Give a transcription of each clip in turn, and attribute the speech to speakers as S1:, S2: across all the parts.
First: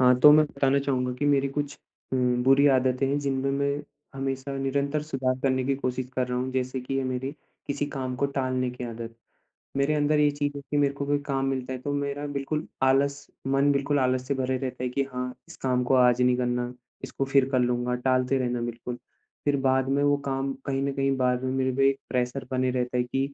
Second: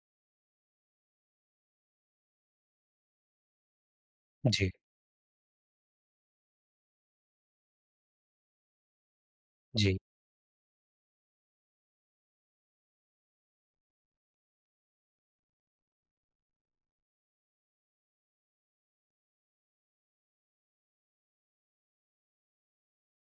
S1: हाँ, तो मैं बताना चाहूँगा की मेरी कुछ उम, बुरी आदतें हैं जिनमे मैं हमेशा
S2: जी।
S1: निरंतर सुधार करने की कोशिश कर रहा हूँ, जैसे की ये मेरी किसी काम को टालने की आदत। मेरे
S2: जी।
S1: अंदर ये चीज़ है की मेरे को कोई काम मिलता है तो मेरा बिल्कुल आलस मन बिल्कुल आलस से भरे रहता है की हाँ, इस काम को आज नहीं करना, इसको फिर कर लूँगा टालते रहना बिल्कुल। फिर बाद में वो काम कहीं न कहीं बाद में मेरे पे एक प्रेशर बने रहता है की,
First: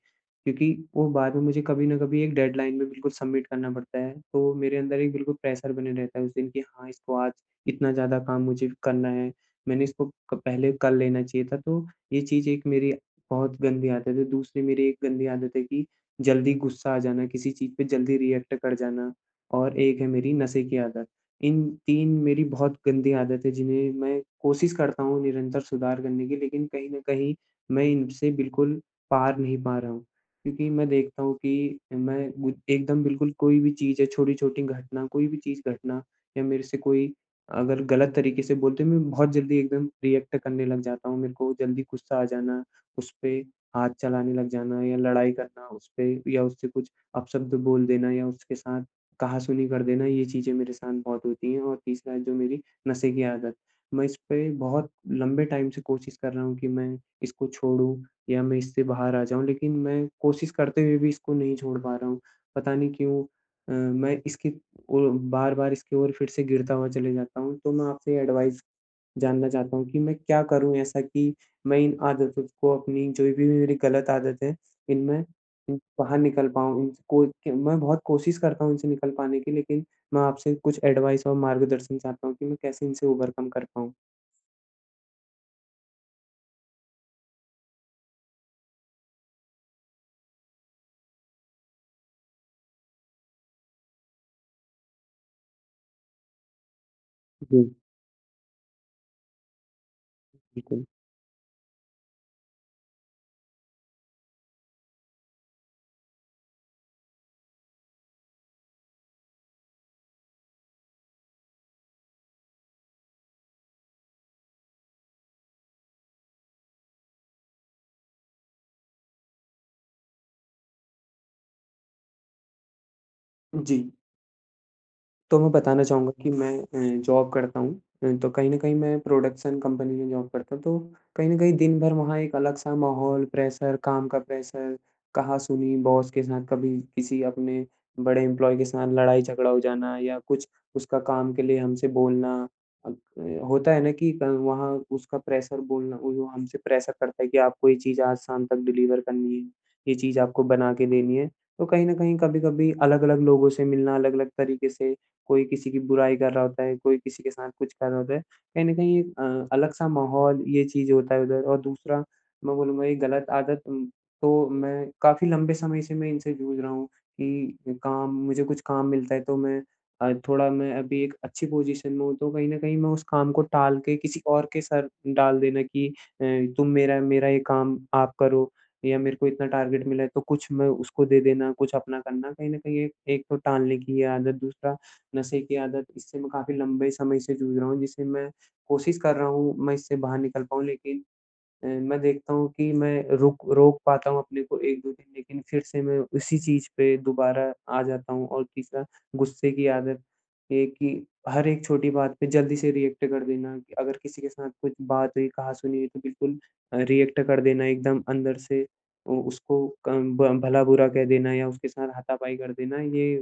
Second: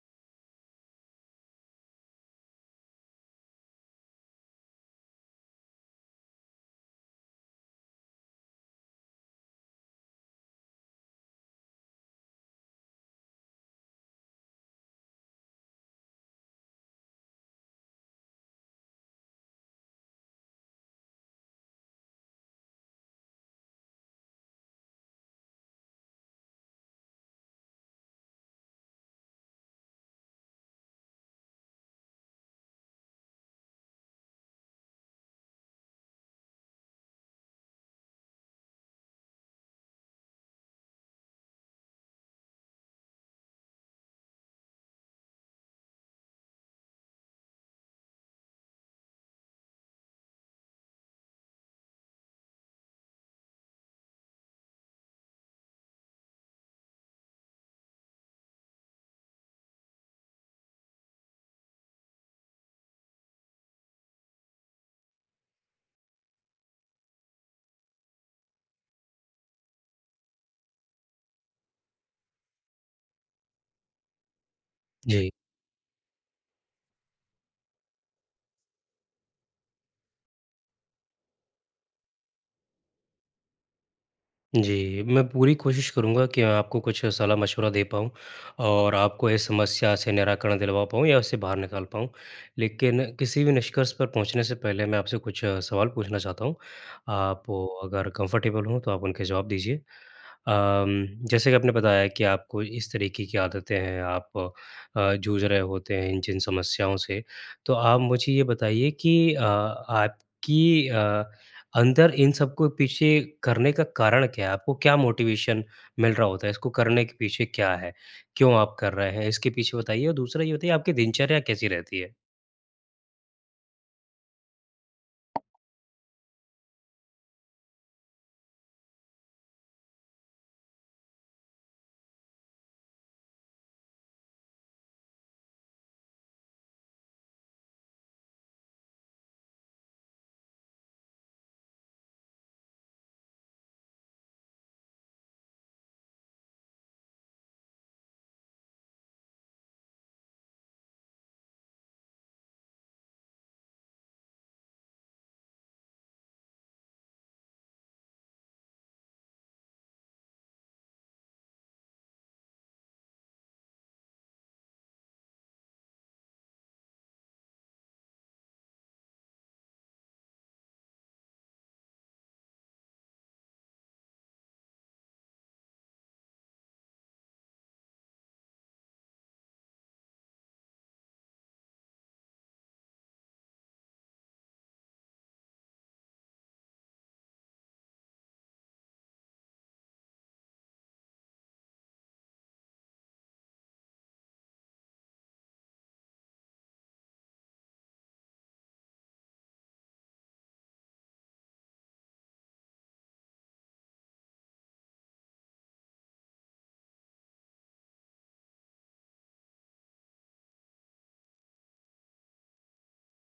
S1: क्योंकि वो बाद में मुझे कभी न कभी एक डेडलाइन में बिल्कुल सबमिट करना पड़ता है। तो मेरे अंदर एक बिल्कुल प्रेशर बने रहता है उस दिन, की हाँ, इसको आज इतना ज़्यादा काम मुझे करना है। मैंने इसको क पहले, कर लेना चाहिए था, तो ये चीज़ एक मेरी बहुत गंदी आदत है। दूसरी मेरी एक गंदी आदत है कि, जल्दी गुस्सा आ जाना किसी चीज़ पे जल्दी रिएक्ट कर जाना और एक है मेरी नशे की आदत। इन तीन मेरी बहुत गंदी आदत हैं जिन्हें मैं कोशिश करता हूँ निरंतर सुधार करने की लेकिन कहीं न कहीं मैं इनसे बिल्कुल पार नहीं पा रहा हूँ। क्योंकि मैं देखता हूँ कि मैं गु एकदम बिल्कुल कोई भी चीज़ है छोटी-छोटी घटना कोई भी चीज़ घटना या मेरे से कोई अगर गलत तरीके से बोलते हैं मैं बहुत जल्दी एकदम रिएक्ट करने लग जाता हूँ। मेरे को जल्दी गुस्सा आ जाना, उसपे हाथ चलाने लग जाना या लड़ाई करना उसपे या उससे कुछ अपशब्द बोल देना या उसके साथ कहासुनी कर देना ये चीज़ें मेरे साथ बहुत होती है और तीसरा जो मेरी नशे की आदत। मैं इसपे, बहुत लम्बे टाइम से कोशिश कर रहा हूँ की, मैं इसको छोड़ूँ या मैं इससे बाहर आ जाऊँ, लेकिन मैं कोशिश करते हुए भी इसको नहीं छोड़ पा रहा हूँ। पता नहीं क्यों अ, मैं इसकी ओ बार-बार इसकी ओर फिर से गिरता हुआ चले जाता हूँ? तो मैं आपसे एडवाइस जानना चाहता हूँ कि मैं क्या करूँ ऐसा की, मैं इन आदतों को अपनी जो भी मे मेरी गलत आदत हैं, इनमे
S2: जी।
S1: उह बाहर निकल पाऊँ इन को, कि मैं बहुत कोशिश करता हूँ इनसे निकल पाने की लेकिन, मैं आपसे कुछ एडवाइस और मार्गदर्शन चाहता हूँ कि मैं कैसे इनसे ओवरकम कर पाऊँ?
S2: जी, मैं पूरी कोशिश करूँगा कि आपको कुछ सलाह-मशविरा दे पाऊँ, और आपको इस समस्या से निराकरण दिलवा पाऊँ या उससे बाहर निकाल पाऊँ, लेकिन किसी भी निष्कर्ष पर पहुँचने से पहले मैं आपसे कुछ सवाल पूछना चाहता हूँ, आप
S1: जी।
S2: अगर कंफ़र्टेबल हो तो आप उनके जवाब दीजिए,
S1: बिल्कुल।
S2: अम, जैसे कि आपने बताया कि आपको इस तरीके की आदतें हैं आप अ, जूझ रहे होते हैं इन जिन समस्याओं से, तो आप मुझे ये बताइए कि अ, आपकी अ, अंदर इन सबको पीछे करने का कारण क्या हैं? आपको क्या मोटिवेशन मिल रहा होता हैं इसको करने के पीछे क्या हैं? क्यों आप कर रहे हैं? इसके पीछे बताइए और दूसरा ये बताइए आपकी दिनचर्या कैसी रहती हैं?
S1: जी। तो मैं बताना चाहूँगा कि मैं अ, जॉब करता हूँ। अ, तो कहीं न कहीं मैं प्रोडक्शन कंपनी में जॉब करता हूँ। तो कहीं न कहीं दिन भर वहाँ एक अलग सा माहौल प्रेशर काम का प्रेशर, कहा-सुनी बॉस के साथ कभी किसी अपने बड़े एम्प्लॉयी के साथ लड़ाई-झगड़ा हो जाना या कुछ उसका काम के लिए हमसे बोलना अ, होता हैं ना कि क वहाँ उसका प्रेशर बोलना वो हमसे प्रेशर करता हैं कि आपको ये चीज़ आज शाम तक डिलीवर करनी हैं। ये चीज़ आपको बना के देनी हैं, तो कहीं न कहीं-कभी अलग-अलग लोगों से मिलना, अलग-अलग तरीके से कोई किसी की बुराई कर रहा होता हैं, कोई किसी के साथ कुछ कर रहा होता हैं। कहीं न कहीं अ, अलग-सा माहौल ये चीज़ें होता हैं उधर और दूसरा मैं बोलूँगा ये गलत आदत तो मैं काफ़ी लम्बे समय से मैं इनसे जूझ रहा हूँ कि काम मुझे कुछ काम मिलता हैं तो मैं अ, थोड़ा मैं अभी एक अच्छी पोज़ीशन में हूँ तो कहीं न कहीं मैं उस काम को टाल के किसी और के सर डाल देना कि अ, तुम मेरा मेरा ये काम आप करो, या मेरे को इतना टारगेट मिला हैं तो कुछ मैं उसको दे देना, कुछ अपना करना कहीं न कहीं ये एक तो टालने की ये आदत, दूसरा नशे की आदत, इससे मैं काफ़ी लम्बे समय से जूझ रहा हूँ जिससे मैं कोशिश कर रहा हूँ मैं इससे बाहर निकल पाऊ लेकिन, अ, मैं देखता हूँ कि मैं रुक रोक पाता हूँ अपने को 1-2 दिन लेकिन फिर से मैं उसी चीज पे दुबारा आ जाता हूँ और तीसरा गुस्से की आदत, ये कि हर एक छोटी बात पे जल्दी से रिएक्ट कर देना। अगर किसी के साथ कुछ बात हुई, कहा-सुनी हुई तो बिल्कुल अ, रिएक्ट कर देना। एकदम अंदर से अ, उसको कं भ भला-बुरा कह देना या उसके साथ हाथा-पाई कर देना। ये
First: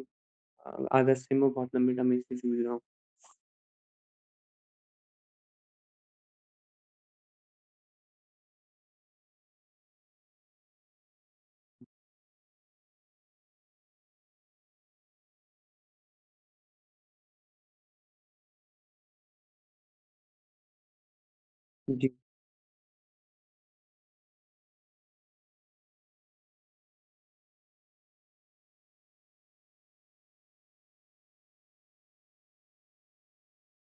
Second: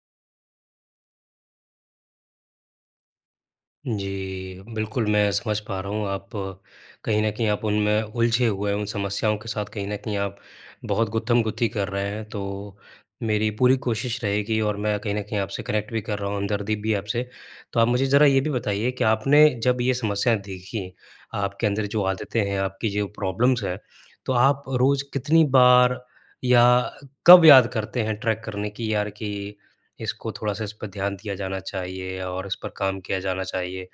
S1: अ, आदत से मैं बहुत लंबे समय से जूझ रहा हूँ।
S2: जी। बिल्कुल, मैं समझ पा रहा हूँ आप कहीं न कहीं आप उनमें उलझे हुए उन समस्याओं के साथ कहीं न कहीं आप बहुत गुत्थमगुत्थी कर रहे हैं तो मेरी पूरी कोशिश रहेगी और मैं कहीं न कहीं आपसे कनेक्ट भी कर रहा हूँ हमदर्दी भी है आपसे। तो आप मुझे जरा ये भी बताइए कि आपने जब ये समस्याएँ देखी, आपके अंदर जो
S1: जी।
S2: आदतें हैं, आपकी जो प्रॉब्लम्स हैं, तो आप रोज़ कितनी बार या कब याद करते हैं ट्रैक करने की यार कि इसको थोड़ा-सा इस पे ध्यान दिया जाना चाहिए और इस पर काम किया जाना चाहिए।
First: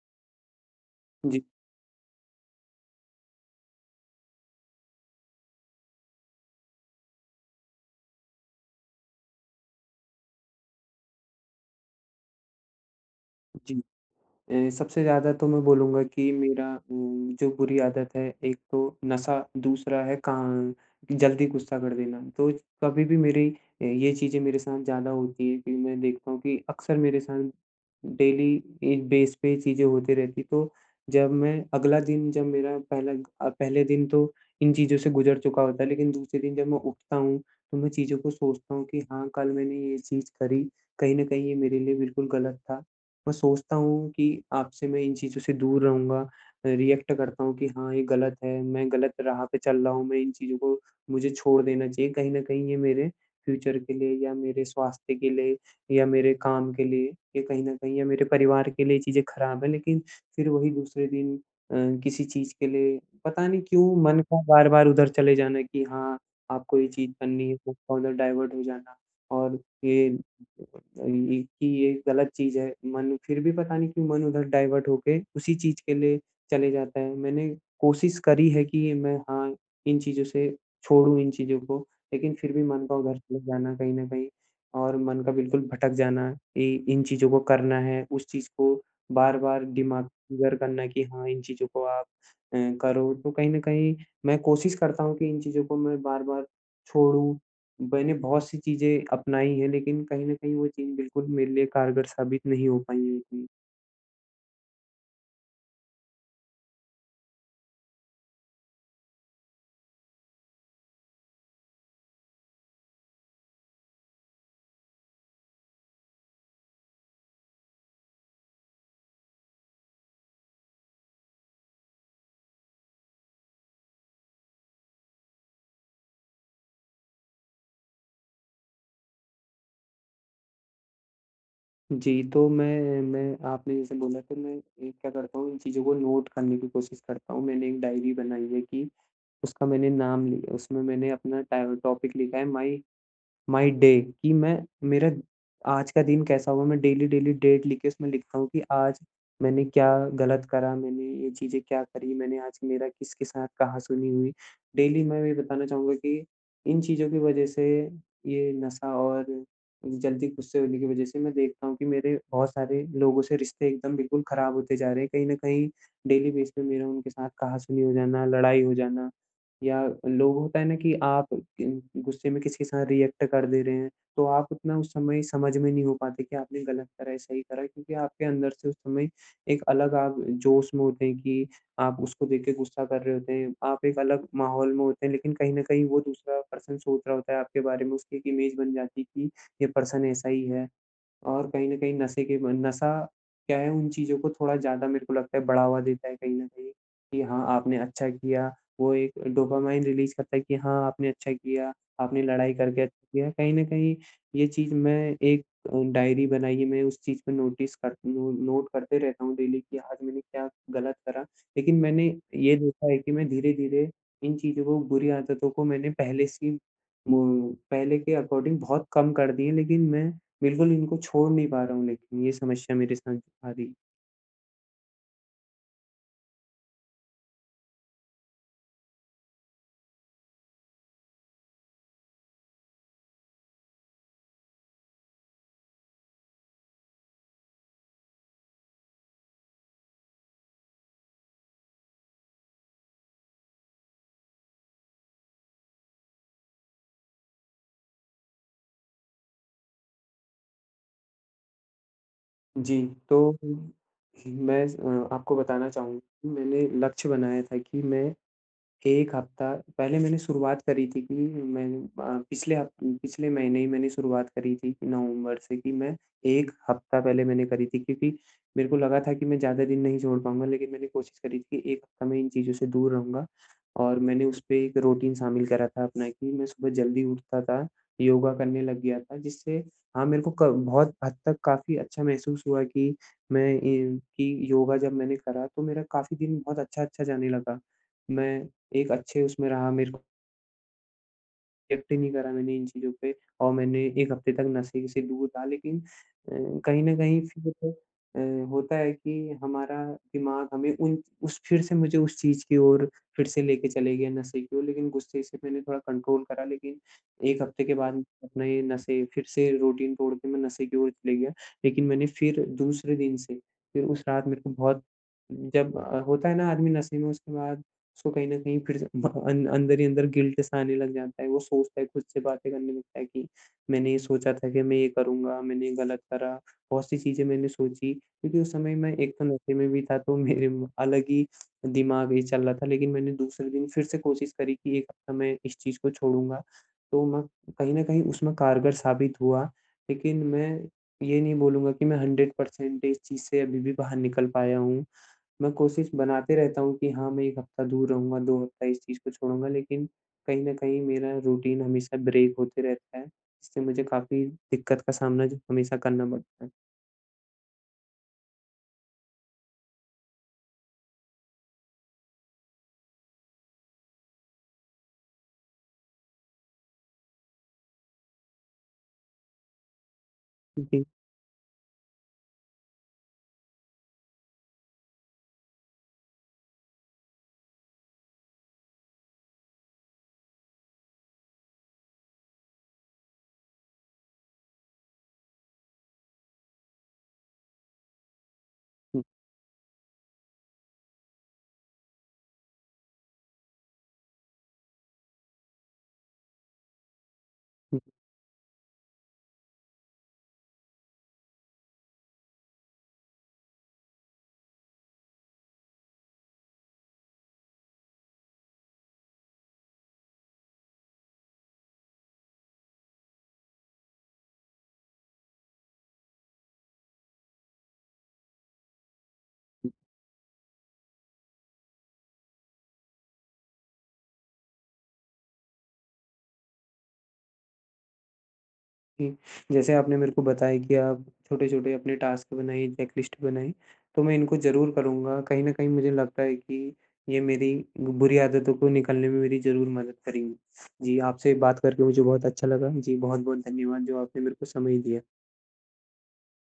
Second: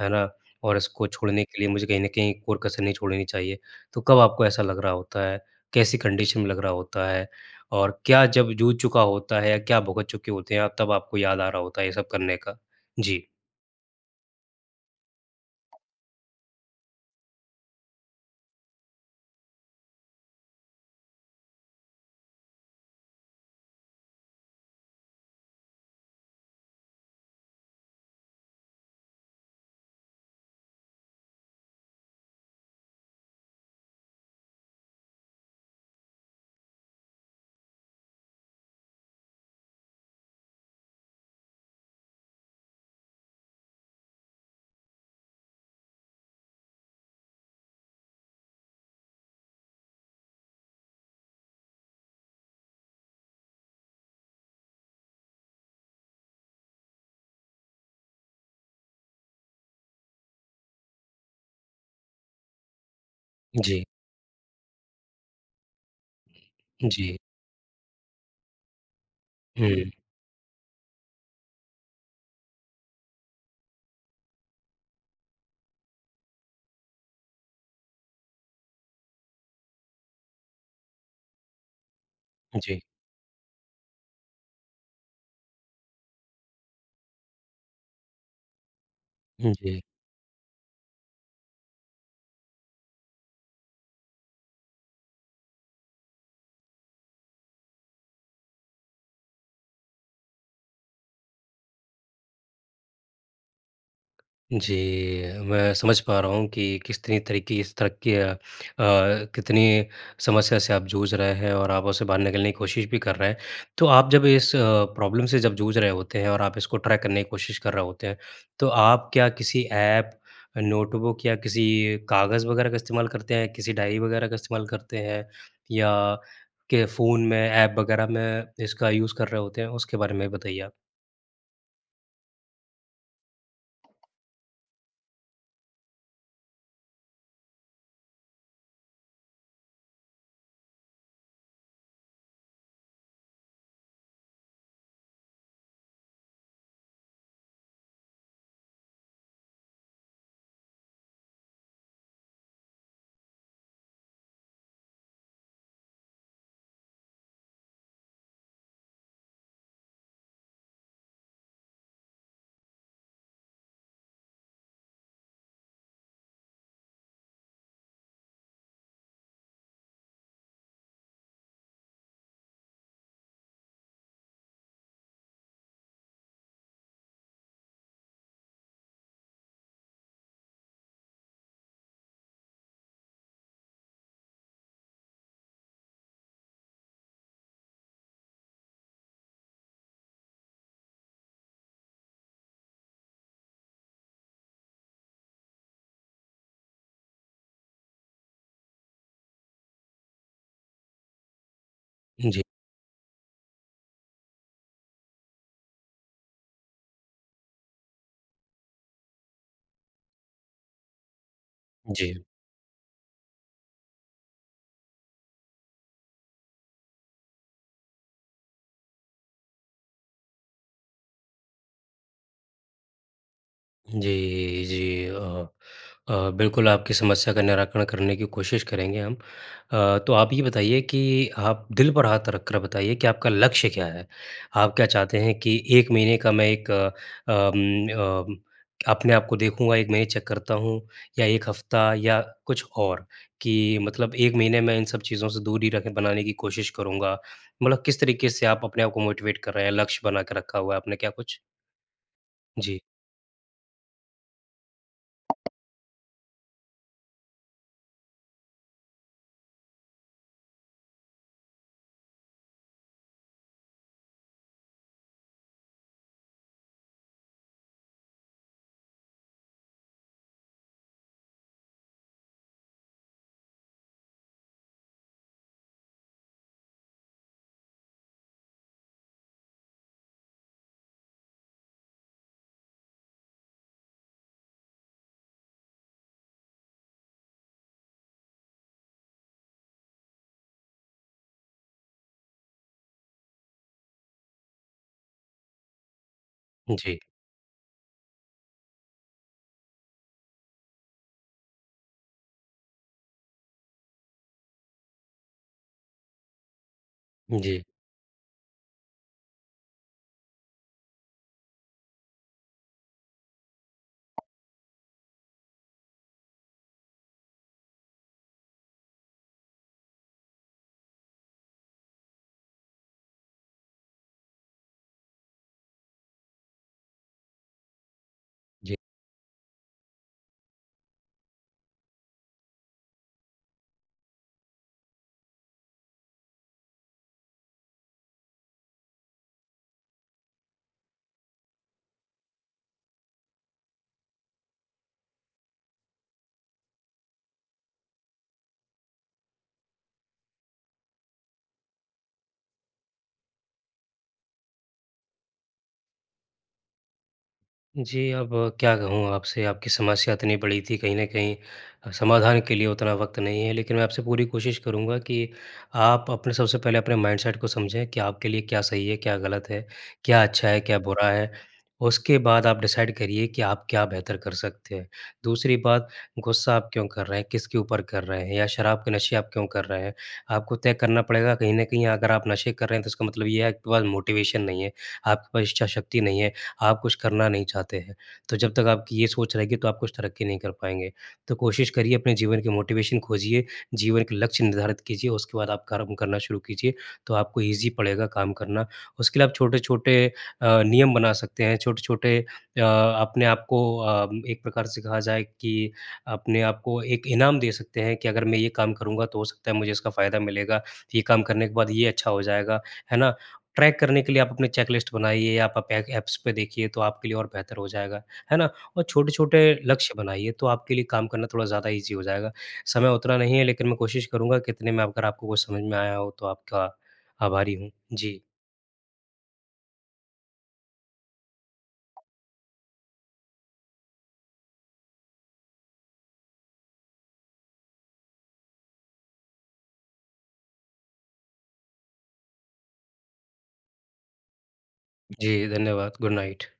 S2: है ना? और इसको छोड़ने
S1: जी।
S2: के लिए मुझे कहीं न कहीं कोई कसर नहीं छोड़नी चाहिए। तो कब आपको ऐसा लग रहा होता है? कैसी कंडीशन में लग रहा होता है, और क्या जब जूझ चुका होता है या क्या भुगत चुके होते हैं आप तब आपको याद आ रहा होता है ये सब करने का? जी।
S1: जी। अ, सबसे ज़्यादा तो मैं बोलूँगा की मेरा उम, जो बुरी आदत है एक तो नशा, दूसरा है का जल्दी गुस्सा कर देना। तो कभी भी मेरी अ, ये चीज़ें मेरे साथ ज़्यादा होती है कि मैं देखता हूँ कि अक्सर मेरे साथ डेली इस बेस पे ये चीज़ें होती रहती है तो जब मैं अगला दिन जब मेरा पहला अ, पहले दिन तो इन चीज़ों से गुजर चुका होता है। लेकिन दूसरे दिन जब मैं उठता हूँ, तो मैं चीज़ों को सोचता हूँ कि हाँ, कल मैंने ये चीज़ करी, कहीं न कहीं ये मेरे लिए बिल्कुल गलत था। मैं सोचता हूँ कि अब से मैं इन चीज़ों से दूर रहूँगा, रिएक्ट करता हूँ कि हाँ, ये गलत है, मैं गलत राह पे चल रहा हूँ मैं इन चीज़ को मुझे छोड़ देना चाहिए कहीं न कहीं ये मेरे, फ्यूचर के लिए या मेरे स्वास्थ्य के लिए या मेरे काम के लिए ये कहीं न कहीं या मेरे परिवार के लिए चीज़ें ख़राब है, लेकिन फ़िर वही दूसरे दिन अ, किसी चीज़ के लिए पता नहीं
S2: जी।
S1: क्यों मन का बार-बार उधर चले जाना है कि हाँ, आपको ये चीज़
S2: जी।
S1: करनी है उधर डाइवर्ट हो जाना, और
S2: हुँ।
S1: ये ये कि ये गलत चीज़ है, मन फ़िर भी पता नहीं क्यों मन उधर डाइवर्ट होके, उसी चीज़ के लिए चले जाता है। मैंने कोशिश करी है कि मैं हाँ, इन चीज़ों से छोड़ूँ इन चीज़ों को, लेकिन फ़िर भी
S2: जी।
S1: मन का उधर चले जाना कहीं न कहीं और मन का बिल्कुल भटक जाना इ इन चीज़ों को करना है, उस चीज़ को
S2: हुँ,
S1: बार-बार
S2: जी।
S1: दिमाग घर करना कि हाँ, इन चीज़ों को आप अ, करो तो कहीं न कहीं मैं कोशिश करता हूँ कि इन चीज़ों को मैं बार-बार छोड़ूँ। मैंने बहुत सी चीज़ें अपनाई हैं लेकिन कहीं न कहीं वो चीज़ बिल्कुल मेरे लिए कारगर साबित नहीं हो पाई है इतनी।
S2: जी। मैं समझ पा रहा हूँ कि कितनी तरह की इस तरह की अ, अ, कितनी समस्या से आप जूझ रहे हैं और आप उसे बाहर निकलने की कोशिश भी कर रहे हैं। तो आप जब इस अ, प्रॉब्लम से जब जूझ रहे होते हैं और आप इसको ट्रैक करने की कोशिश कर रहे होते हैं, तो आप क्या किसी ऐप, नोटबुक या किसी कागज़ वगैरह का इस्तेमाल करते हैं, किसी डायरी वगैरह का इस्तेमाल करते हैं? या के फ़ोन में एप वगैरह में इसका यूज़ कर रहे होते हैं? उसके बारे में बताइए आप।
S1: जी। तो मैं मैं आपने जैसे बोला के मैं, एक क्या करता हूँ इन चीज़ों को नोट करने की कोशिश करता हूँ। मैंने एक डायरी बनाई है कि, उसका मैंने नाम लि उसमें मैंने अपना टाए टॉपिक लिखा है माई माई डे कि मैं मेरा आज का दिन कैसा हुआ मैं डेली-डेली डेट लिख के उसमें लिखता हूँ कि, आज मैंने क्या ग़लत करा, मैंने ये चीज़ें क्या करी, मैंने आज मेरा किसके साथ कहाँ सुनी हुई। डेली मैं ये बताना चाहूँगा कि इन चीज़ों की वजह से ये नशा और जल्दी गुस्से होने की वजह से मैं देखता हूँ कि, मेरे बहुत सारे लोगों से रिश्ते एकदम बिल्कुल ख़राब होते जा रहे हैं। कहीं न कहीं डेली बेस पे मेरा उनके साथ कहा-सुनी हो जाना, लड़ाई हो जाना या लोग होता है ना कि आप अम, गुस्से में किसी के साथ रिएक्ट कर दे रहे हैं, तो आप उतना उस समय समझ में नहीं हो पाते कि आपने ग़लत करा, सही करा है, क्योंकि आपके अंदर से उस समय, एक अलग आप जोश में होते हैं कि आप उसको देख के गुस्सा कर रहे होते हैं। आप एक अलग माहौल में होते हैं लेकिन कहीं न कहीं वो दूसरा पर्सन सोच रहा होता है आपके बारे में उसकी एक इमेज बन जाती है कि, ये पर्सन ऐसा ही है। और कहीं न कहीं नशे के बन नशा क्या है उन चीज़ को थोड़ा ज़्यादा मेरे को लगता है, बढ़ावा देता है कहीं न कहीं कि हाँ, आपने अच्छा किया वो एक डोपामाइन रिलीज़ करता है कि हाँ, आपने अच्छा किया, आपने
S2: जी।
S1: लड़ाई करके अच्छा किया। कहीं न कहीं ये चीज़ मैं एक डायरी बनाई है, मैं उस चीज़ पे नोटिस कर नो नोट करते रहता हूँ डेली कि आज मैंने क्या ग़लत करा। लेकिन मैंने
S2: जी।
S1: ये देखा है कि मैं धीरे-धीरे इन चीज़ों को, बुरी आदतों को मैंने पहले से ही मो पहले के अकॉर्डिंग बहुत कम कर दिए, लेकिन मैं बिल्कुल इनको छोड़ नहीं पा रहा हूँ लेकिन, ये समस्या मेरे साथ आ रही है।
S2: जी, जी। अ, अ, बिल्कुल, आपकी समस्या का निराकरण करने की कोशिश करेंगे हम। अ, तो आप ये बताइए कि आप दिल पर हाथ रखकर बताइए कि, आपका लक्ष्य क्या है? आप क्या चाहते हैं कि, 1 महीने का मैं एक अ म अ, अपने आप को देखूँगा 1 महीने चेक करता हूँ? या 1 हफ़्ता या कुछ और, कि मतलब 1 महीने में इन सब चीज़ों से दूर ही रखे बनाने की कोशिश करूँगा, मतलब किस तरीक़े से आप अपने आप को मोटिवेट कर रहे हैं? लक्ष्य बना के रखा हुआ है, आपने क्या कुछ? जी।
S1: जी, तो हुँ, मैं अ, आपको बताना चाहूँगा मैंने लक्ष्य बनाया था कि मैं, 1 हफ़्ता, पहले मैंने शुरुआत करी थी की मैं अ, पिछले हफ़ पिछले महीने ही मैंने शुरुआत करी थी की नवम्बर से कि, मैं 1 हफ़्ता पहले मैंने करी थी, क्योंकि मेरे को लगा था कि मैं ज़्यादा दिन नहीं छोड़ पाऊँगा। लेकिन मैंने कोशिश करी थी कि 1 हफ़्ता मैं इन चीज़ों से दूर रहूँगा। और मैंने उस पे एक रूटीन शामिल करा था अपना कि मैं सुबह जल्दी उठता था, योगा करने लग गया था, जिससे हाँ, मेरे को क बहुत हद तक काफ़ी अच्छा महसूस हुआ कि, मैं कि ये कि योगा जब मैंने करा, तो मेरा काफ़ी दिन बहुत अच्छा-अच्छा जाने लगा। मैं एक अच्छे उसमें रहा मेरे को रिएक्ट ही नहीं करा मैंने इन चीज़ों पे और मैंने 1 हफ़्ते तक, नशे से दूर रहा। लेकिन अ, कहीं न
S2: जी।
S1: कहीं फिर अ, होता है कि हमारा दिमाग़ हमें उन उस फिर से मुझे उस चीज़ की ओर फिर से लेके चले गया नशे की ओर, लेकिन गुस्से से मैंने थोड़ा कंट्रोल करा। लेकिन 1
S2: जी।
S1: हफ़्ते के बाद, अपना ये नशे फिर से रूटीन तोड़ के, मैं नशे की ओर चले गया। लेकिन मैंने फिर दूसरे दिन से, फिर उस रात मेरे को बहुत जब अ, होता है ना आदमी नशे में उसके बाद, उसको कहीं न कहीं फिर से ब अं अंदर ही अंदर गिल्ट सा आने लग जाता है। वो सोचता है, ख़ुद से बातें करने लगता है, कि मैंने ये सोचा था कि मैं ये करूँगा, मैंने ये ग़लत करा, बहुत सी चीज़ें मैंने सोची क्यूँकि उस
S2: जी।
S1: समय मैं एक तो नशे में भी था। तो मेरे अलग ही दिमाग़ ये चल रहा था, लेकिन मैंने दूसरे दिन फिर से कोशिश करी, की 1 हफ़्ता मैं इस चीज़ को छोड़ूँगा। तो मैं कहीं न कहीं उसमें कारगर साबित हुआ, लेकिन मैं ये नहीं बोलूँगा कि मैं 100 परसेंट इस चीज़ से अभी भी बाहर निकल पाया हूँ। मैं कोशिश बनाते रहता हूँ, कि हाँ मैं 1 हफ़्ता दूर रहूँगा, 2 हफ़्ता इस चीज़ को छोड़ूँगा, लेकिन कहीं न कहीं मेरा रूटीन हमेशा ब्रेक होते रहता है। इससे मुझे काफ़ी दिक्कत का सामना ज हमेशा करना पड़ता है।
S2: जी। अब क्या कहूँ आपसे? आपकी समस्या इतनी बड़ी थी, कहीं न कहीं समाधान के लिए उतना वक़्त नहीं है, लेकिन मैं आपसे पूरी कोशिश करूँगा कि आप अपने सबसे पहले अपने माइंडसेट को समझें कि आपके लिए क्या सही है, क्या गलत है, क्या अच्छा है, क्या
S1: अजी।
S2: बुरा है। उसके बाद आप डिसाइड करिए कि आप क्या बेहतर कर सकते हैं। दूसरी बात, गुस्सा आप क्यों कर रहे हैं, किसके ऊपर कर रहे हैं या शराब के नशे आप क्यों कर रहे हैं, आपको तय करना पड़ेगा। कहीं न कहीं अगर आप नशे कर रहे हैं, तो इसका मतलब ये है, आपके पास मोटिवेशन नहीं है, आपके पास इच्छा शक्ति नहीं है, आप कुछ करना नहीं चाहते हैं। तो जब तक आपकी
S1: हुँ।
S2: ये सोच रहेगी, तो आप कुछ तरक्की नहीं कर पाएँगे। तो कोशिश करिए, अपने जीवन की मोटिवेशन खोजिए, जीवन के लक्ष्य निर्धारित कीजिए। उसके बाद आप कर्म करना शुरू कीजिए, तो आपको ईज़ी
S1: हुँ।
S2: पड़ेगा काम करना। उसके लिए आप छोटे-छोटे अ, नियम बना सकते हैं, छोटे-छोटे अ, अपने आप को अ, एक प्रकार से कहा जाए कि अपने आप को एक इनाम दे सकते हैं कि अगर मैं ये काम करूँगा, तो हो सकता है, मुझे इसका फ़ायदा मिलेगा। ये काम करने के बाद ये अच्छा हो जाएगा। है ना? ट्रैक करने के लिए आप अपनी चेक-लिस्ट बनाइए या पा आप एग एप्स पे देखिए, तो आपके लिए और बेहतर हो जाएगा। है ना? और छोटे-छोटे लक्ष्य बनाइए, तो आपके लिए काम करना थोड़ा ज़्यादा ईज़ी हो जाएगा। समय उतना नहीं है, लेकिन मैं कोशिश करूँगा कि इतने में अगर आपको कुछ समझ में आया हो, तो आपका आभारी हूँ। जी।
S1: हुँ। जैसे आपने मेरे को बताया कि आप छोटे-छोटे अपने टास्क बनाइए, चेक लिस्ट बनाई, तो मैं इनको ज़रूर करूँगा। कहीं न कहीं मुझे लगता है कि ये मेरी बुरी आदतों को निकालने में मेरी ज़रूर मदद करेंगी। जी, आपसे बात करके मुझे बहुत अच्छा लगा। जी, बहुत-बहुत धन्यवाद, जो आपने मेरे को समय दिया।
S2: जी, धन्यवाद। Good night.